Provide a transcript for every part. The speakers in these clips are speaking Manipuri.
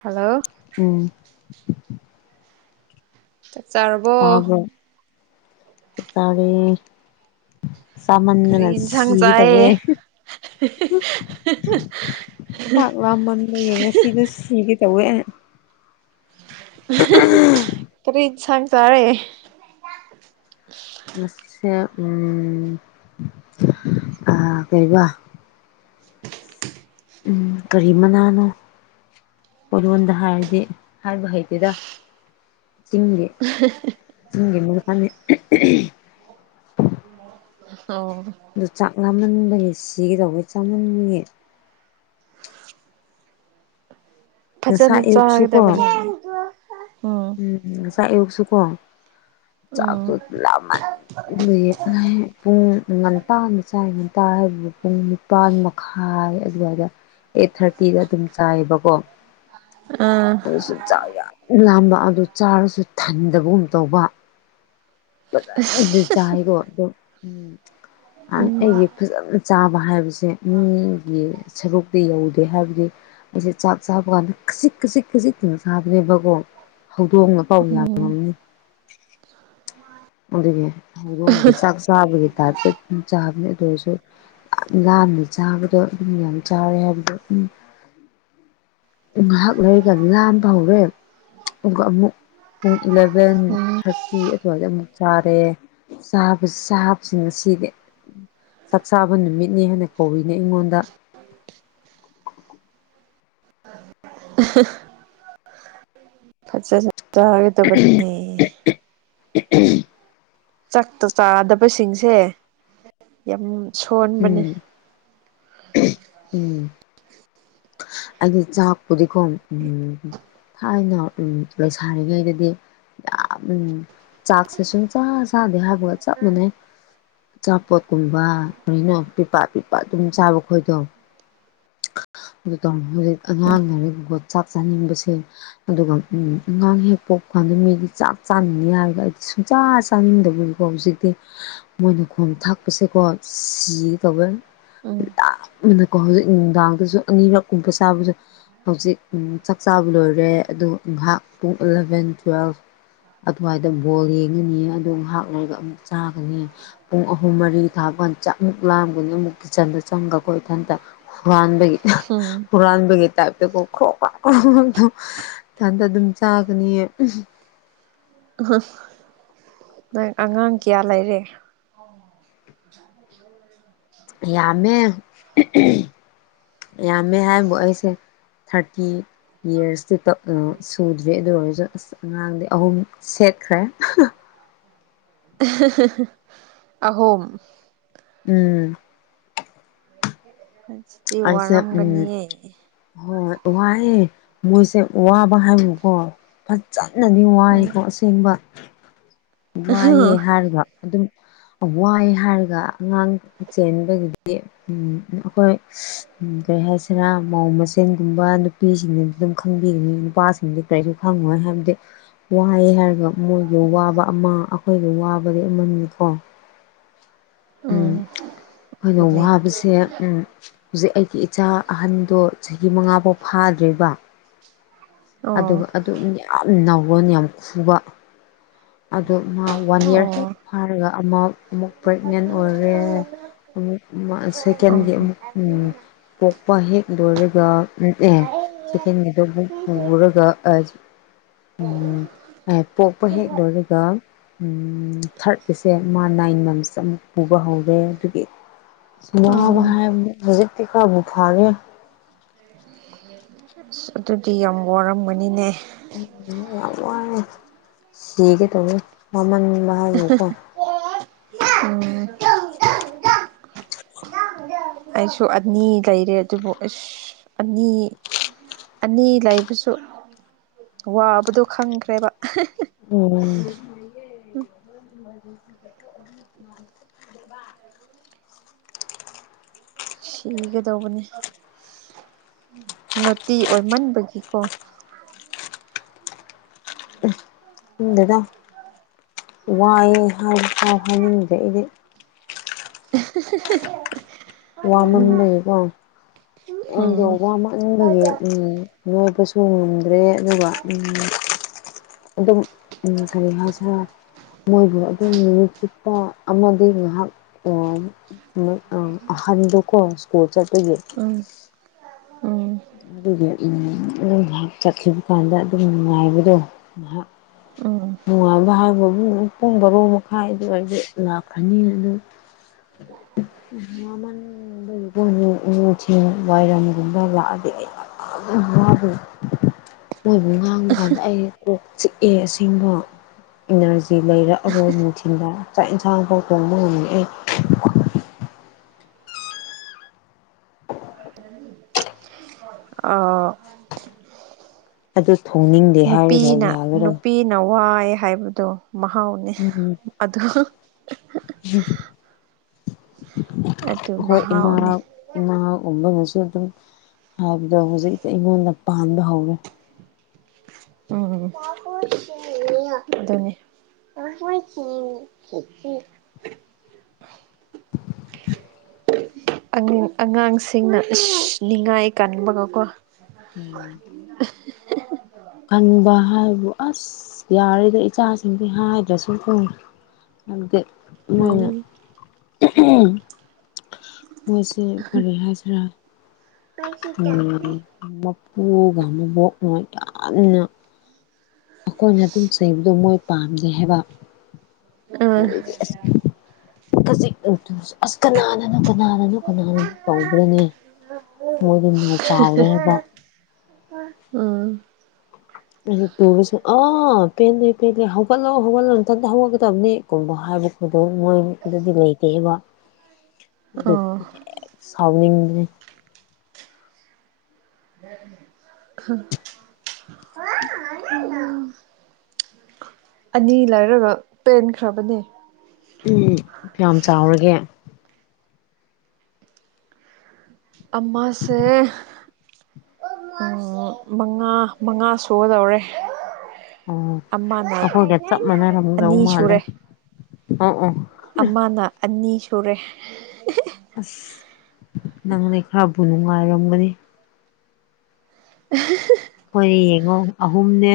ꯍꯜꯂꯣ꯫ ꯎꯝ꯫ ꯆꯥꯛ ꯆꯥꯔꯕꯣ? ꯇꯕ꯭ꯔꯣ ꯆꯥꯛ ꯆꯔꯦ ꯀꯔꯤ ꯆꯃꯟꯗꯅ ꯌꯦꯟꯁꯥꯡ ꯁꯤꯒꯦ ꯇꯧꯋꯦ ꯆꯥꯏꯌꯦ [inaudible] ꯋꯥꯃꯟꯕꯒꯤ ꯉꯁꯤꯗꯣ ꯁꯤꯒꯦ ꯇꯧꯋꯦ ꯑꯩ ꯀꯔꯤ ꯏꯁꯥꯡ ꯆꯔꯦ ꯉꯁꯤꯁꯦ ꯎꯝ ꯑ ꯀꯩꯕ ꯎꯝ ꯀꯔꯤ ꯃꯅꯥꯅꯣ ꯑꯣꯏꯔꯣꯟꯗ ꯍꯥꯏꯔꯗꯤ ꯍꯥꯏꯔꯤꯕ ꯍꯩꯇꯦꯗ ꯆꯤꯡꯒꯤ ꯎ ꯆꯤꯡꯒꯤ ꯃꯅꯥꯅꯦ [unintelligible] ꯑꯣ ꯑꯗꯨ ꯆꯥꯛ ꯂꯥꯝꯃꯟꯕꯒꯤ ꯁꯤꯒꯗꯧꯕꯩ ꯆꯥꯝꯃꯟꯕꯒꯤ ꯐꯖꯅ ꯉꯁꯥꯏ ꯑꯌꯨꯛꯁꯨ ꯀꯣ ꯆꯥꯒꯗꯕꯅꯦ ꯎꯝ ꯎꯝ ꯉꯁꯥꯏ ꯑꯌꯨꯛꯁꯨꯨ ꯀꯣ ꯆꯥꯛꯇꯣ ꯎꯝ ꯂꯥꯝꯃꯟꯕꯒꯤ ꯄꯨꯡ ꯉꯟ ꯇꯥꯟꯕ ꯆꯥꯏ ꯉꯟꯇꯥ ꯍꯥꯏꯕꯗ ꯄꯨꯡ ꯅꯤꯄꯥꯜ ꯃꯈꯥꯏ ꯑꯗꯨꯋꯥꯏꯗ ꯑꯩꯠ ꯊꯥꯔꯇꯤꯗ ꯑꯗꯨꯝ ꯆꯥꯏꯌꯦꯕꯀꯣ ꯎꯝ ꯑꯗꯨꯁꯨ ꯆꯥꯛ ꯌꯥꯝ ꯂꯥꯝꯕ ꯑꯗꯨ ꯆꯥꯔꯁꯨ ꯊꯟꯗꯕꯒꯨꯝ ꯇꯧꯕ ꯐꯖꯅꯗꯤ ꯆꯥꯏꯀꯣ ꯑꯗꯨꯝ ꯎꯝ ꯎꯝ ꯑꯩꯒꯤ ꯐꯖꯅ ꯆꯥꯕ ꯍꯥꯏꯕꯁꯦ ꯃꯤꯒꯤ ꯁꯔꯨꯛꯇꯤ ꯌꯧꯗꯦ ꯍꯥꯏꯕꯗꯤ ꯑꯩꯁꯦ ꯆꯥꯛ ꯆꯥꯕ ꯀꯥꯟꯗ ꯈꯖꯤꯛ ꯈꯖꯤꯛ ꯈꯖꯤꯛꯇ ꯁꯥꯗ꯭ꯔꯦꯕꯀꯣ ꯍꯧꯗꯣꯡꯅ ꯄꯥꯎ ꯌꯥꯝ ꯎꯝ ꯉꯝꯅꯤ ꯑꯗꯨꯒꯤ ꯍꯧꯗꯣꯡꯒꯤ ꯆꯥꯛ ꯆꯥꯕꯒꯤ ꯇꯥꯏꯞꯇ ꯆꯥꯕꯅꯦ ꯑꯗꯨ ꯑꯣꯏꯔꯁꯨ ꯌꯥꯝ ꯂꯥꯟꯅ ꯆꯥꯕꯗꯣ ꯑꯗꯨꯝ ꯌꯥꯝ ꯆꯥꯎꯔꯦ ꯍꯥꯏꯕꯗꯣ ꯎꯝ ꯉꯥꯏꯍꯥꯛ ꯂꯩꯔꯒ ꯂꯥꯝꯕ ꯍꯧꯔꯦ ꯑꯗꯨꯒ ꯑꯃꯨꯛ ꯄꯨꯡ ꯏꯂꯚꯦꯟ ꯊꯥꯔꯇꯤ ꯑꯗꯨꯋꯥꯏꯗ ꯑꯃꯨꯛ ꯆꯥꯔꯦ ꯆꯥꯕꯁꯤ ꯆꯥꯕꯁꯤ ꯉꯁꯤꯗꯤ ꯆꯥꯛꯆꯥꯥꯕ ꯅꯨꯃꯤꯠꯅꯤ ꯍꯥꯏꯅ ꯀꯧꯔꯤꯅꯤ ꯑꯩꯉꯣꯟꯗ [unintelligible] ꯐꯖꯅ ꯆꯥꯒꯦ ꯇꯧꯕꯅꯤ ꯆꯛꯇ ꯆꯥꯗꯕꯁꯤꯡꯁꯦ ꯌꯥꯝ ꯁꯣꯟꯕꯅꯦ ꯎꯝ ꯎꯝ ꯑꯩꯗꯤ ꯆꯥꯛꯄꯨꯗꯤꯀꯣ ꯎꯝ ꯊꯥꯏꯅ ꯎꯝ ꯂꯩꯁꯥꯔꯤꯉꯩꯗꯗꯤ ꯌꯥꯝ ꯎꯝ ꯆꯥꯛꯁꯦ ꯁꯨꯡ ꯆꯥ ꯆꯥꯗꯦ ꯍꯥꯏꯕ ꯆꯞ ꯃꯥꯟꯅꯩ ꯑꯆꯥꯄꯣꯠꯀꯨꯝꯕ ꯀꯔꯤꯅꯣ ꯄꯤꯄꯥ ꯄꯤꯄ ꯑꯗꯨꯝ ꯆꯥꯕ ꯈꯣꯏꯗꯣ ꯑꯗꯨ ꯇꯧꯔ ꯍꯧꯖꯤꯛ ꯑꯉꯥꯡ ꯑꯣꯏꯔꯤꯒꯨꯝꯕꯣ ꯆꯥꯛ ꯆꯥꯅꯤꯡꯕꯁꯦ ꯑꯗꯨꯒ ꯑꯉꯥꯡ ꯍꯦꯛ ꯄꯣꯛꯄ ꯀꯥꯟꯗ ꯃꯤꯗꯤ ꯆꯥꯛ ꯆꯥꯅꯤꯡꯅꯤ ꯍꯥꯏꯔꯒ ꯑꯩꯗꯤ ꯁꯨꯡꯆꯥ ꯆꯥꯅꯤꯡꯗꯕ ꯑꯣ ꯍꯧꯖꯤꯛꯇꯤ ꯃꯣꯏꯅ ꯈꯣꯝ ꯊꯥꯛꯄꯁꯦꯀꯣ ꯁꯤꯒꯦ ꯇꯧꯋꯦ ꯎꯝ ꯌꯥꯝꯅꯀꯣ ꯍꯧꯖꯤꯛ ꯅꯨꯡꯗꯥꯡꯗꯁꯨ ꯑꯅꯤꯔꯛꯀꯨꯝꯕ ꯆꯥꯕꯁꯨ ꯍꯧꯖꯤꯛ ꯎꯝ ꯆꯥꯛ ꯆꯥꯕ ꯂꯣꯏꯔꯦ ꯑꯗꯨ ꯉꯍꯥꯛ ꯄꯨꯡ ꯑꯦꯂꯚꯦꯟ ꯇꯨꯋꯦꯜꯐ ꯑꯗꯨꯋꯥꯏꯗ ꯕꯣꯜ ꯌꯦꯡꯉꯅꯤ ꯑꯗꯨ ꯉꯍꯥꯛ ꯂꯩꯔꯒ ꯑꯃꯨꯛ ꯆꯥꯒꯅꯤ ꯄꯨꯡ ꯑꯍꯨꯝ ꯃꯔꯤ ꯊꯥꯕꯄꯥꯟꯗ ꯆꯥꯛꯃꯨꯛ ꯂꯥꯝꯒꯅꯤ ꯑꯃꯨꯛ ꯀꯤꯠꯆꯟꯗ ꯆꯪꯒꯀꯣ ꯏꯊꯟꯇ ꯍꯨꯔꯥꯟꯕꯒꯤ ꯎꯝ ꯍꯨꯔꯥꯟꯕꯒꯤ ꯇꯥꯏꯞꯇ ꯀꯣ ꯈ꯭ꯔꯣ ꯀꯣ ꯇꯧ ꯊꯟꯗ ꯑꯗꯨꯝ ꯆꯥꯒꯅꯤꯌꯦ ꯅꯪ ꯑꯉꯥꯡ ꯀꯌꯥ ꯂꯩꯔꯦ? ꯑ ꯌꯥꯝꯃꯦ ꯌꯥꯝꯃꯦ ꯍꯥꯏꯕꯨ ꯑꯩꯁꯦ ꯊꯥꯔꯇꯤ ꯌꯔꯁꯇꯤ ꯇꯣꯛ ꯑ ꯁꯨꯗ꯭ꯔꯤ ꯑꯗꯨ ꯑꯣꯏꯔꯁꯨ ꯑꯁ ꯑꯉꯥꯡꯗꯤ ꯑꯍꯨꯝ ꯁꯦꯠꯈ꯭ꯔꯦ ꯑꯍꯨꯝ ꯎꯝ ꯍ ꯑꯩꯁꯦ ꯎꯝ ꯍꯣꯏ ꯋꯥꯌꯦ ꯃꯣꯏꯁꯦ ꯋꯥꯕ ꯍꯥꯏꯕꯨꯀꯣ ꯐꯖꯅꯗꯤ ꯎꯝ ꯋꯥꯏꯀꯣ ꯑꯁꯦꯡꯕ ꯑꯍ ꯋꯥꯏꯌꯦ ꯍꯥꯏꯔꯒ ꯑꯗꯨꯝ ꯋꯥꯏ ꯍꯥꯏꯔꯒ ꯑꯉꯥꯡ ꯆꯦꯟꯕꯒꯤꯗꯤ ꯎꯝ ꯑꯩꯈꯣꯏ ꯀꯩ ꯍꯥꯏꯁꯤꯔꯥ ꯃꯧ ꯃꯁꯦꯜꯒꯨꯝꯕ ꯅꯨꯄꯤꯁꯤꯡꯅ ꯑꯗꯨꯝ ꯈꯪꯕꯤꯒꯅꯤ ꯅꯨꯄꯥꯁꯤꯡꯗꯤ ꯀꯔꯤꯁꯨ ꯈꯪꯉꯣꯏ ꯍꯥꯏꯕꯗꯤ ꯋꯥꯏ ꯍꯥꯏꯔꯒ ꯃꯣꯏꯒꯤ ꯋꯥꯕ ꯑꯃ ꯑꯩꯈꯣꯏꯒꯤ ꯋꯥꯕꯗꯤ ꯑꯃꯅꯤꯀꯣ ꯎꯝ ꯈꯣꯏꯅ ꯑꯗꯨꯅꯦ ꯋꯥꯕꯁꯦ ꯎꯝ ꯍꯧꯖꯤꯛ ꯑꯩꯒꯤ ꯏꯆꯥ ꯑꯍꯟꯗꯣ ꯆꯍꯤ ꯃꯉꯥꯐꯥꯎ ꯐꯥꯗ꯭ꯔꯤꯕ ꯑꯣ ꯑꯗꯨꯒ ꯑꯗꯨꯝ ꯌꯥꯝ ꯅꯥꯎꯔꯣꯟ ꯌꯥꯝ ꯈꯨꯕ ꯑꯗꯨ ꯃꯥ ꯋꯥꯟ ꯌꯥꯔ ꯑꯣ ꯍꯦꯛ ꯐꯥꯔꯒ ꯑꯃꯨꯛ ꯑꯃꯨꯛ ꯄ꯭ꯔꯦꯒꯅꯦꯟ ꯑꯣꯏꯔꯦ꯫ ꯑꯃꯨꯛ ꯑꯃ ꯁꯦꯀꯦꯟꯒꯤ ꯎꯝ ꯑꯃꯨꯛ ꯑꯁ ꯎꯝ ꯄꯣꯛꯄ ꯍꯦꯛ ꯂꯣꯏꯔꯒ ꯑꯦ ꯁꯦꯀꯦꯟꯒꯤꯗꯣ ꯃꯨꯛ ꯄꯨꯔꯒ ꯑ ꯄꯣꯛꯄ ꯍꯦꯛ ꯂꯣꯏꯔꯒ ꯊꯥꯔꯠ ꯀꯤꯁꯦ ꯃꯥ ꯅꯥꯏꯟ ꯃꯟꯁ ꯑꯃꯨꯛ ꯄꯨꯕ ꯍꯧꯔꯦ ꯑꯗꯨꯒꯤ ꯋꯥꯠ ꯍꯥꯏꯕꯕꯨ ꯍꯧꯖꯤꯛꯇꯤ ꯈꯔꯕꯨ ꯐꯥꯔꯦ꯫ ꯁ ꯑꯗꯨꯗꯤ ꯌꯥꯝ ꯋꯥꯔꯝꯒꯅꯤꯅꯦ ꯎꯝ ꯌꯥꯝ ꯋꯥꯏꯑꯦ ꯁꯤꯒꯦ ꯇꯧꯋꯦ ꯋꯥꯃꯟꯕ ꯍꯥꯏꯕꯀꯣ ꯎꯝ ꯑꯩꯁꯨ ꯑꯅꯤ ꯂꯩꯔꯦ ꯑꯗꯨꯕꯨ ꯑꯁ ꯑꯅꯤ ꯑꯅꯤ ꯂꯩꯕꯁꯨ ꯋꯥꯕꯗꯣ ꯈꯪꯈ꯭ꯔꯦꯕ ꯎꯝ ꯁꯤꯒꯗꯧꯕꯅꯦ ꯅꯣꯇꯤ ꯑꯣꯏꯃꯟꯕꯒꯤꯀꯣ꯫ ꯈꯪꯗ꯭ꯔꯦꯗ ꯋꯥꯏꯌꯦ ꯍꯥꯏꯕꯐꯥꯎ ꯍꯥꯏꯅꯤꯡꯗ꯭ꯔꯦ ꯑꯩꯗꯤ ꯎꯝ ꯋꯥꯃꯟꯕꯒꯤꯀꯣ ꯑꯗꯣ ꯋꯥꯃꯟꯕꯒꯤ ꯎꯝ ꯅꯣꯏꯕꯁꯨ ꯉꯝꯗ꯭ꯔꯦ ꯑꯗꯨꯒ ꯎꯝ ꯑꯗꯨꯝ ꯎꯝ ꯀꯔꯤ ꯍꯥꯥꯏꯁꯤꯔ ꯃꯣꯏꯕꯨ ꯑꯗꯨꯝ ꯅꯨꯃꯤꯠ ꯆꯨꯞꯄ ꯑꯃꯗꯤ ꯉꯥꯏꯍꯥꯛ [unintelligible] ꯑꯍꯥꯟꯗꯣꯀꯣ ꯁ꯭ꯀꯣꯜ ꯆꯠꯄꯒꯤ꯫ ꯎꯝ ꯎꯝ ꯎꯝ ꯑꯗꯨꯒꯤ ꯎꯝ ꯉꯍꯥꯛ ꯆꯠꯈꯤꯕ ꯀꯥꯟꯗ ꯑꯗꯨꯝ ꯅꯨꯡꯉꯥꯏꯕꯗꯣ ꯉꯍꯥꯛ ꯎꯝ ꯅꯨꯡꯉꯥꯏꯕ ꯍꯥꯏꯕꯕꯨ ꯄꯣꯡ ꯕꯥꯔꯣ ꯃꯈꯥꯏꯗ [unintelligible] ꯑꯩꯗ ꯂꯥꯛꯈꯅꯤ ꯑꯗꯨ [inaudible] ꯋꯥꯃꯟꯕꯒꯤꯀꯣ ꯅꯨꯡ ꯅꯨꯡꯊꯤꯟ ꯋꯥꯏꯔꯝꯒꯨꯝꯕ ꯂꯥꯛ ꯑꯗꯤ [unintelligible] ꯃꯣꯏꯕꯨ ꯉꯥꯡꯕ ꯀꯥꯟꯗ ꯑꯩ ꯀꯣꯛ ꯆꯤꯛꯑꯦ ꯑꯁꯤ [unintelligible] ꯏꯅꯔꯖꯤ ꯂꯩꯔꯛꯑꯔꯣꯏ ꯅꯨꯡꯊꯤꯟꯗ ꯆꯥꯛ ꯏꯟꯁꯥꯡꯐꯥꯎ ꯇꯣꯡꯕ ꯉꯝꯃꯛꯑꯦ ꯑꯥꯎ ꯑꯗꯨ ꯊꯣꯡꯅꯤꯡꯗꯦ ꯍꯥꯏꯔꯔꯥ ꯌꯥꯒꯦꯔꯥ꯫ ꯅꯋꯥꯏ ꯍꯥꯏꯕꯗꯣ꯫ ꯃꯍꯥꯎꯅꯤ ꯎꯝ ꯑꯗꯣ ꯫ ꯑꯗꯨ ꯑꯩꯈꯣꯏ ꯏꯃꯥ ꯃꯍꯥꯎꯅꯤ꯫ ꯏꯃꯥꯒꯨꯝꯕꯅꯁꯨ ꯑꯗꯨꯝ ꯍꯥꯏꯕꯗꯣ ꯍꯧꯖꯤꯛꯇꯤ ꯑꯩꯉꯣꯟꯗ ꯄꯥꯟꯕ ꯍꯧꯔꯦ꯫ ꯎꯝ ꯑꯗꯨꯅꯤ ꯫ ꯑ ꯍꯣꯏ [unintelligible] ꯑꯉꯤ ꯑꯉꯥꯡꯁꯤꯡꯅ ꯏꯁ ꯅꯤꯡꯉꯥꯏ ꯀꯥꯟꯕꯒꯀꯣ꯫ ꯎꯝ ꯀꯟꯕ ꯍꯥꯏꯕꯨ ꯑꯁ ꯌꯥꯔꯤꯗꯥ ꯏꯆꯥꯁꯤꯡꯗꯤ ꯍꯥꯏꯗ꯭ꯔꯁꯨꯨꯀꯣ ꯫ ꯍꯥꯏꯕꯗꯤ ꯫ ꯃꯣꯏꯅ ꯎꯝ ꯃꯣꯏꯁꯦ ꯀꯔꯤ ꯍꯥꯏꯁꯤꯔꯥ꯫ ꯎꯝ ꯃꯄꯨꯒ ꯃꯕꯣꯛꯅ ꯌꯥꯝꯅ꯫ ꯈꯣꯏꯅ ꯑꯗꯨꯝ ꯆꯩꯕꯗꯣ ꯃꯣꯏ ꯄꯥꯝꯗꯦ ꯍꯥꯏꯕ ꯃꯣꯏꯗꯤ ꯑꯁ ꯈꯖꯤꯛꯇꯪ ꯇꯨꯕꯁꯦ ꯑꯁ ꯀꯅꯥꯅꯅꯣ ꯀꯟ ꯅꯥꯅꯅꯣ ꯀꯅꯥꯅꯅꯣ ꯇꯧꯗꯣꯏꯅꯦ ꯃꯣꯏꯗꯤ ꯅꯥꯎ ꯆꯥꯎꯔꯦ ꯍꯥꯏꯕ꯫ ꯍꯥ ꯎꯝ ꯑꯗꯨ ꯇꯨꯔꯁꯨ ꯑꯥ ꯄꯦꯟꯂꯦ ꯄꯦꯟꯂꯦ ꯍꯧꯒꯠꯂꯣ ꯍꯧꯒꯠꯂꯣ ꯅꯟꯊꯟꯇ ꯍꯧꯒꯠꯀꯗꯕꯅꯤ꯫ ꯀꯨꯝꯕ ꯍꯥꯏꯕ ꯈꯣꯏꯗꯣ ꯃꯣꯏꯗꯗꯤ ꯂꯩꯇꯦꯕ꯫ [inaudible] ꯗꯨ ꯍꯦꯛ ꯁꯥꯎꯅꯤꯡꯕꯅꯦ꯫ ꯈꯡ ꯑꯥ ꯑꯅꯤ ꯂꯩꯔꯒ ꯄꯦꯟꯈ꯭ꯔꯕꯅꯦ꯫ ꯎꯝ ꯀꯌꯥꯝ ꯆꯥꯎꯔꯒꯦ? ꯑꯃꯥꯁꯦ ꯎ ꯃꯉꯥ ꯃꯉꯥ ꯁꯨꯒꯗꯧꯔꯦ꯫ ꯑꯣ ꯑꯃꯅ ꯑꯈꯣꯏꯒ ꯆꯞ ꯃꯥꯟꯅꯔꯝꯒꯧ ꯑꯅꯤ ꯃꯥꯜꯂꯦ ꯑꯣ ꯑꯣ ꯑꯃꯥꯅ ꯑꯅꯤ ꯁꯨꯔꯦ꯫ ꯑꯁ ꯅꯪꯅꯤ ꯈꯔꯕꯨ ꯅꯨꯡꯉꯥꯏꯔꯝꯒꯅꯤ꯫ [inaudible] ꯑꯈꯣꯏ ꯌꯦꯡꯉꯣ ꯑꯍꯨꯝꯅꯦ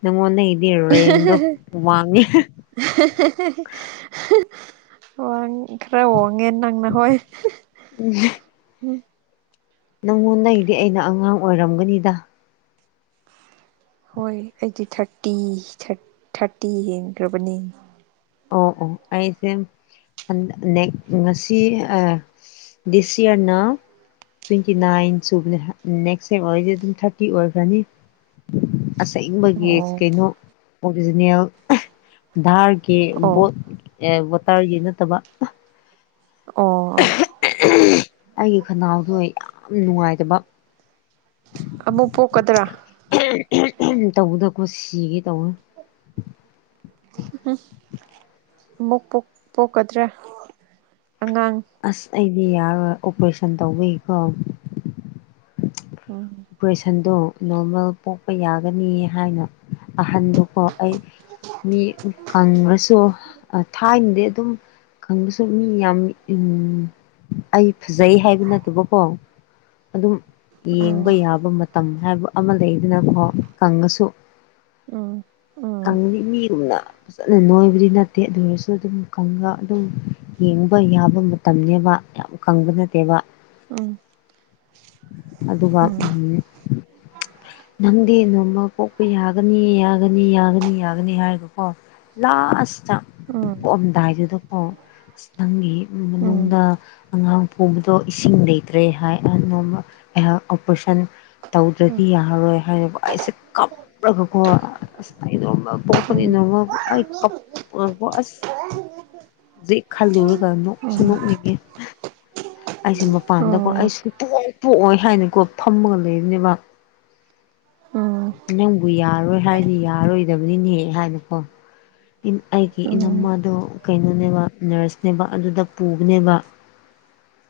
ꯅꯉꯣꯟꯗꯒꯤꯗꯤ ꯔꯦꯡꯗꯣ ꯋꯥꯡꯉꯦ꯫ ꯋꯥꯡ ꯈꯔ ꯋꯥꯡꯉꯦ ꯅꯪꯅ ꯍꯣꯏ꯫ ꯍ ꯎꯝ ꯍꯨꯝ ꯅꯪꯉꯣꯟꯗꯒꯤꯗꯤ ꯑꯩꯅ ꯑꯉꯥꯡ ꯑꯣꯏꯔꯝꯒꯅꯤꯗ꯫ ꯍꯣꯏ ꯑꯩꯗꯤ ꯊꯔꯇꯤ ꯊꯔꯠ ꯊꯔꯇꯤ ꯍꯦꯟꯈ꯭ꯔꯕꯅꯤ꯫ ꯑꯣ ꯑꯣ ꯑꯩꯁꯦ ꯍꯟ ꯅꯦꯛ ꯉꯁꯤ ꯑ ꯗꯤꯁ ꯏꯌꯔꯅꯥ꯫ ꯇ꯭ꯋꯦꯟꯇꯤ ꯅꯥꯏꯟ ꯁꯨꯕꯅꯦ ꯅꯦꯛꯁ ꯇꯝ ꯑꯣꯏꯔꯗꯤ ꯗꯨꯝ ꯊꯔꯇꯤ ꯑꯣꯏꯈ꯭ꯔꯅꯤ꯫ ꯑꯁꯦꯡꯕꯒꯤ ꯑꯣ ꯀꯩꯅꯣ ꯑꯣꯔꯤꯖꯤꯅꯦꯜ ꯙꯥꯔ ꯀꯤ ꯑꯣ ꯕꯣꯠ ꯑꯦ ꯕꯣꯇꯔꯒꯤ ꯅꯠꯇꯕ꯫ ꯑꯣ ꯑꯣ ꯑꯩꯒꯤ ꯈꯅꯥꯎꯗꯨ ꯌꯥꯝ ꯅꯨꯡꯉꯥꯏꯇꯕ꯫ ꯑꯃꯨꯛ ꯄꯣꯛꯀꯗ꯭ꯔꯥ ꯇꯧꯕꯗꯣ ꯀꯨꯁꯤꯒꯤ ꯇꯧꯅꯤ ꯑꯃꯨꯛ ꯄꯣꯛ ꯄꯣꯛꯀꯗ꯭ꯔ ꯑꯉꯥꯡ ꯑꯁ ꯑꯩꯗꯤ ꯌꯥꯔꯣꯏ ꯑꯣꯄ꯭ꯔꯦꯁꯟ ꯇꯧꯕꯩꯀꯣ [unintelligible] ꯄ꯭ꯔꯦꯁꯟꯗꯣ ꯅꯣꯔꯃꯦꯜ ꯄꯣꯛꯄ ꯌꯥꯒꯅꯤ ꯍꯥꯏꯅ ꯑꯍꯟꯗꯨꯀꯣ ꯑꯩ ꯃꯤ ꯀꯪꯔꯁꯨ ꯊꯥꯏꯅꯗꯤ ꯑꯗꯨꯝ ꯈꯪꯕꯁꯨ ꯃꯤ ꯌꯥꯝ ꯎꯝ ꯑꯩ ꯐꯖꯩ ꯍꯥꯏꯕ ꯅꯠꯇꯕꯀꯣ ꯑꯗꯨꯝ ꯌꯦꯡ ꯎꯝ ꯇꯧꯕ ꯌꯥꯕ ꯃꯇꯝ ꯍꯥꯏꯕ ꯑꯃ ꯂꯩꯗꯅꯀꯣ ꯀꯪꯉꯁꯨ ꯎꯝ [unintelligible] ꯎꯝ ꯐꯖꯅ ꯅꯣꯏꯕꯗꯤ ꯅꯠꯇꯦ ꯑꯗꯨ ꯑꯣꯏꯔꯁꯨ ꯑꯗꯨꯝ ꯀꯪꯉ ꯑꯗꯨꯝ ꯌꯦꯡꯕ ꯌꯥꯕ ꯃꯇꯝꯅꯦꯕ ꯌꯥꯝ ꯀꯪꯕ ꯅꯠꯇꯦꯕ ꯎꯝ ꯑꯗꯨꯒ ꯎꯝ ꯅꯪꯗꯤ ꯅꯣꯔꯃꯦꯜ ꯄꯣꯛꯄ ꯌꯥꯒꯅꯤ ꯌꯥꯒꯅꯤ ꯌꯥꯒꯅꯤ ꯌꯥꯒꯅꯤ ꯍꯥꯏꯔꯒꯀꯣ ꯂꯥꯁꯇ ꯎꯝ ꯄꯣꯛꯑꯝꯗꯥꯏꯖꯤꯗ ꯀꯣ ꯑꯁ ꯅꯪꯒꯤ ꯎꯝ ꯃꯅꯨꯡꯗ ꯑꯉꯥꯡ ꯄꯣꯕꯗꯣ ꯏꯁꯤꯡ ꯂꯩꯇ꯭ꯔꯦ ꯍꯥꯏ ꯅꯣꯃ ꯑꯩꯌꯥ ꯑꯣꯄ꯭ꯔꯦꯁꯟ ꯎꯝ ꯇꯧꯗ꯭ꯔꯗꯤ ꯌꯥꯔꯔꯣꯏ ꯍꯥꯏꯔꯦꯕ ꯑꯩꯁꯦ ꯀꯞꯔꯒꯀꯣ ꯑꯩ ꯅꯣꯔꯃꯦꯜ ꯄꯣꯛꯀꯅꯤ ꯎꯝ ꯎꯝ ꯅꯣꯔꯃꯦꯜ ꯑꯩ ꯀꯞꯄꯒꯀꯣ ꯖꯤꯛ ꯑꯣ ꯈꯜꯂꯨꯔꯒ ꯅꯣꯛꯁꯨ ꯅꯣꯛꯅꯤꯡꯉꯦ ꯑꯩꯁꯦ ꯃꯄꯥꯟꯗꯀꯣ ꯑꯩ ꯁꯨꯄꯣꯛ ꯄꯣꯛꯑꯣꯏ ꯍꯥꯏꯅꯀꯣ ꯐꯝꯃꯒ ꯂꯩꯕꯅꯦꯕ ꯎꯝ ꯅꯪꯕꯨ ꯌꯥꯔꯣꯏ ꯍꯥꯏꯔꯗꯤ ꯌꯥꯔꯣꯏꯗꯕꯅꯤꯅꯦꯍꯦ ꯍꯥꯏꯅꯀꯣ ꯏꯟ ꯑꯩꯒꯤ ꯏꯅꯝꯃꯗꯣ ꯀꯩꯅꯣꯅꯦꯕ ꯅꯔꯁꯅꯦꯕ ꯑꯗꯨꯗ ꯄꯨꯕꯅꯦꯕ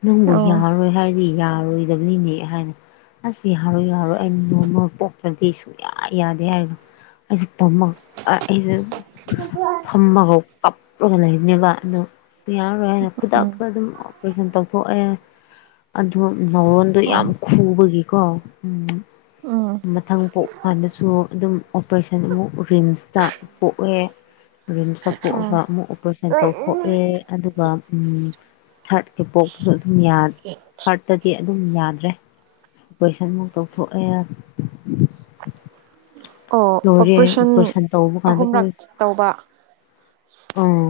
ꯅꯪꯕꯨ ꯌꯥꯔꯣꯏ ꯍꯥꯏꯔꯗꯤ ꯌꯥꯔꯣꯏꯗꯕꯅꯤꯅꯦ ꯍꯥꯏꯅ ꯑꯁ ꯌꯥꯔꯣꯏ ꯌꯥꯔꯣꯏ ꯑꯩ ꯅꯣꯔꯃꯜ ꯄꯣꯛꯇ꯭ꯔꯗꯤ ꯁꯨꯡꯌꯥ ꯌꯥꯗꯦ ꯍꯥꯏꯅ ꯑꯩꯖꯦ ꯄꯝꯃꯛ ꯑ ꯑꯩꯖꯦ ꯐꯝꯃꯒ ꯀꯞꯔꯒ ꯂꯩꯔꯤꯅꯦꯕ ꯑꯗꯣ ꯑꯁ ꯌꯥꯔꯣꯏ ꯍꯥꯏꯅ ꯈꯨꯗꯛꯇ ꯑꯗꯨꯝ ꯑꯣꯄ꯭ꯔꯦꯁꯟ ꯇꯧ ꯊꯣꯛꯑꯦ ꯑꯗꯣ ꯅꯥꯎꯔꯣꯟꯗꯣ ꯌꯥꯝ ꯈꯨꯕꯒꯤꯀꯣ ꯎ ꯃꯊꯪ ꯄꯣꯛꯄ ꯀꯥꯟꯗꯁꯨ ꯑꯗꯨꯝ ꯑꯣꯄ꯭ꯔꯦꯁꯟ ꯑꯃꯨꯛ ꯔꯤꯝꯁꯇ ꯄꯣꯛꯂꯦ ꯔꯤꯝꯁꯇ ꯄꯣꯛꯑꯒ ꯑꯃꯨꯛ ꯑꯣꯄ꯭ꯔꯦꯁꯟ ꯇꯧꯊꯣꯛꯑꯦ ꯑꯗꯨꯒ ꯎꯝ ꯊꯥꯔꯠꯀꯤ ꯄꯣꯛ ꯨꯄꯖꯨ ꯑꯗꯨꯝ ꯌꯥ ꯊꯥꯔꯠꯇꯗꯤ ꯑꯗꯨꯝ ꯌꯥꯗ꯭ꯔꯦ ꯑꯣꯄ꯭ꯔꯦꯁꯟ ꯃꯨꯛ ꯇꯧꯊꯣꯛꯑꯦ ꯑꯣ ꯂꯣꯏꯔꯦ ꯑꯣꯄ꯭ꯔꯦꯁꯟ ꯑꯣꯄꯔꯦꯁꯟ ꯇꯧꯕ ꯀꯥꯟꯗ ꯑꯍꯨꯝꯔꯛ ꯇꯧꯕ ꯎꯝ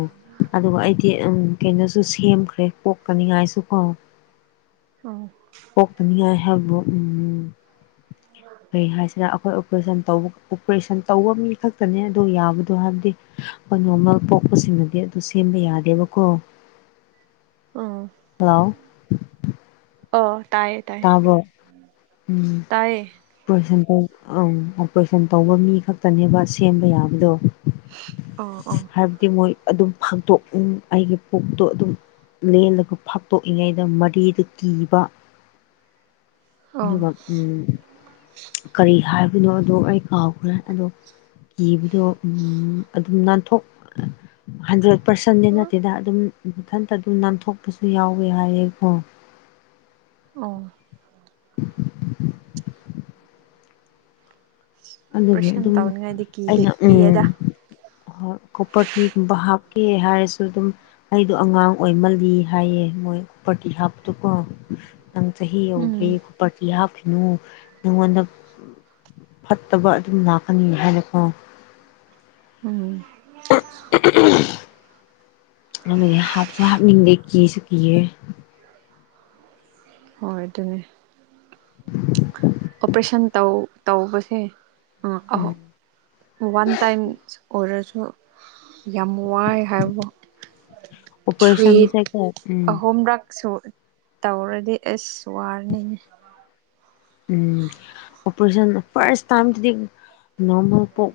ꯑꯗꯨꯒ ꯑꯩꯗꯤ ꯎꯝ ꯀꯩꯅꯣꯁꯨ ꯁꯦꯝꯈ꯭ꯔꯦ ꯄꯣꯛꯀꯅꯤꯉꯥꯏꯁꯨ ꯀꯣ [unintelligible] ꯄꯣꯛꯇꯅꯤꯉꯥꯏ ꯍꯥꯏꯕꯣ ꯎꯝ ꯀꯩ ꯍꯥꯏꯁꯤꯔ ꯑꯈꯣꯏ ꯑꯣꯄ꯭ꯔꯦꯁꯟ ꯇꯧꯕ ꯑꯣꯄ꯭ꯔꯦꯁꯟ ꯇꯧꯕ ꯃꯤ ꯈꯛꯇꯅꯦ ꯑꯗꯨ ꯌꯥꯕꯗꯣ ꯍꯥꯏꯕꯗꯤ ꯅꯣꯔꯃꯦꯜ ꯄꯣꯛꯄꯁꯤꯡꯗꯨꯗꯤ ꯑꯗꯨ ꯁꯦꯝꯕ ꯌꯥꯗꯦꯕꯀꯣ ꯑꯥ ꯍꯜꯂꯣ ꯑꯣ ꯇꯥꯏꯌꯦ ꯇꯥꯏꯌꯦ ꯇꯥꯕ꯭ꯔꯣ ꯎꯝ ꯇꯥꯏꯌꯦ ꯑꯣꯄ꯭ꯔꯦꯁꯟ ꯇꯧ ꯑꯪ ꯑꯣꯄ꯭ꯔꯦꯁꯟ ꯇꯧꯕ ꯃꯤ ꯈꯛꯇꯅꯦꯕ ꯁꯦꯝꯕ ꯌꯥꯕꯗꯣ ꯑꯣ ꯑꯣ ꯍꯥꯏꯕꯗꯤ ꯃꯣꯏ ꯑꯗꯨꯝ ꯐꯥꯡꯗꯣꯛ ꯎ ꯑꯩꯒꯤ ꯄꯨꯛꯇꯣ ꯑꯗꯨꯝ ꯂꯦꯜꯂꯒ ꯐꯥꯛꯇꯣꯛꯏꯉꯩꯗ ꯃꯔꯤꯗ ꯀꯤꯕ ꯑꯣ ꯑꯣ ꯑꯗꯨꯒ ꯎꯝ ꯀꯔꯤ ꯍꯥꯏꯕꯅꯣ ꯑꯗꯣ ꯑꯩ ꯀꯥꯎꯈ꯭ꯔꯦ ꯑꯗꯣ ꯀꯤꯕꯗꯣ ꯑꯗꯨꯝ ꯅꯥꯟꯊꯣꯛ ꯍꯟꯊꯔꯛ ꯄꯔꯁꯟꯗꯤ ꯅꯠꯇꯦꯗ ꯑꯗꯨꯝ ꯃꯊꯟꯇ ꯑꯗꯨꯝ ꯅꯥꯟꯊꯣꯛꯄꯁꯨ ꯌꯥꯎꯋꯦ ꯍꯥꯏꯌꯦꯀꯣ ꯑꯣ ꯑꯗꯨꯒꯤ ꯑꯣꯄ꯭ꯔꯦꯁꯟ ꯑꯗꯨꯝ ꯇꯧꯅꯤꯡꯉꯥꯏꯗꯤ ꯀꯤꯗꯦ ꯑꯩꯅ ꯎꯝ ꯀꯤꯌꯦꯗ ꯍꯣꯏ ꯀꯣꯞꯄꯔ ꯇꯤꯒꯨꯝꯕ ꯍꯥꯞꯀꯦ ꯍꯥꯏꯔꯁꯨ ꯑꯗꯨꯝ ꯑꯩꯗꯣ ꯑꯉꯥꯡ ꯑꯣꯏꯃꯜꯂꯤ ꯍꯥꯏꯌꯦ ꯃꯣꯏ ꯀꯣꯞꯄꯔ ꯇꯤ ꯍꯥꯞꯄꯗꯨꯀꯣ ꯅꯪ ꯆꯍꯤ ꯌꯧꯗ꯭ꯔꯤ ꯎꯝ ꯀꯣꯞꯄꯔ ꯇꯤ ꯍꯥꯞꯈꯤꯅꯨ ꯅꯪꯉꯣꯟꯗ ꯐꯠꯇꯕ ꯑꯗꯨꯝ ꯂꯥꯛꯀꯅꯤ ꯍꯥꯏꯅꯀꯣ ꯎꯝ ꯑꯗꯨꯒꯤ ꯍꯥꯞꯁꯨ ꯍꯥꯞꯅꯤꯡꯕꯤ ꯀꯤꯁꯨ ꯀꯤꯌꯦ ꯍꯣꯏ ꯑꯗꯨꯅꯦ [inaudible] ꯑꯣꯄ꯭ꯔꯦꯁꯟ ꯇꯧ ꯇꯧꯕꯁꯦ ꯑ ꯑꯍꯧ ꯎꯝ ꯋꯥꯟ ꯇꯥꯏꯝꯁ ꯑꯣꯔꯁꯨ ꯌꯥꯝ ꯋꯥꯏ ꯍꯥꯏꯕꯣ ꯊ꯭ꯔꯤꯠ ꯑꯣꯄꯔꯦꯁꯟꯁꯦꯀꯣ ꯎꯝ ꯑꯍꯨꯝ ꯔꯛꯁꯨ ꯇꯧꯔꯗꯤ ꯑꯁ ꯋꯥꯔꯅꯤꯡ ꯎꯝ ꯑꯣꯄ꯭ꯔꯦꯁꯟ ꯐꯥꯔꯁ ꯇꯥꯏꯝꯗꯤ ꯅꯣꯔꯃꯦꯜ ꯄꯣꯛ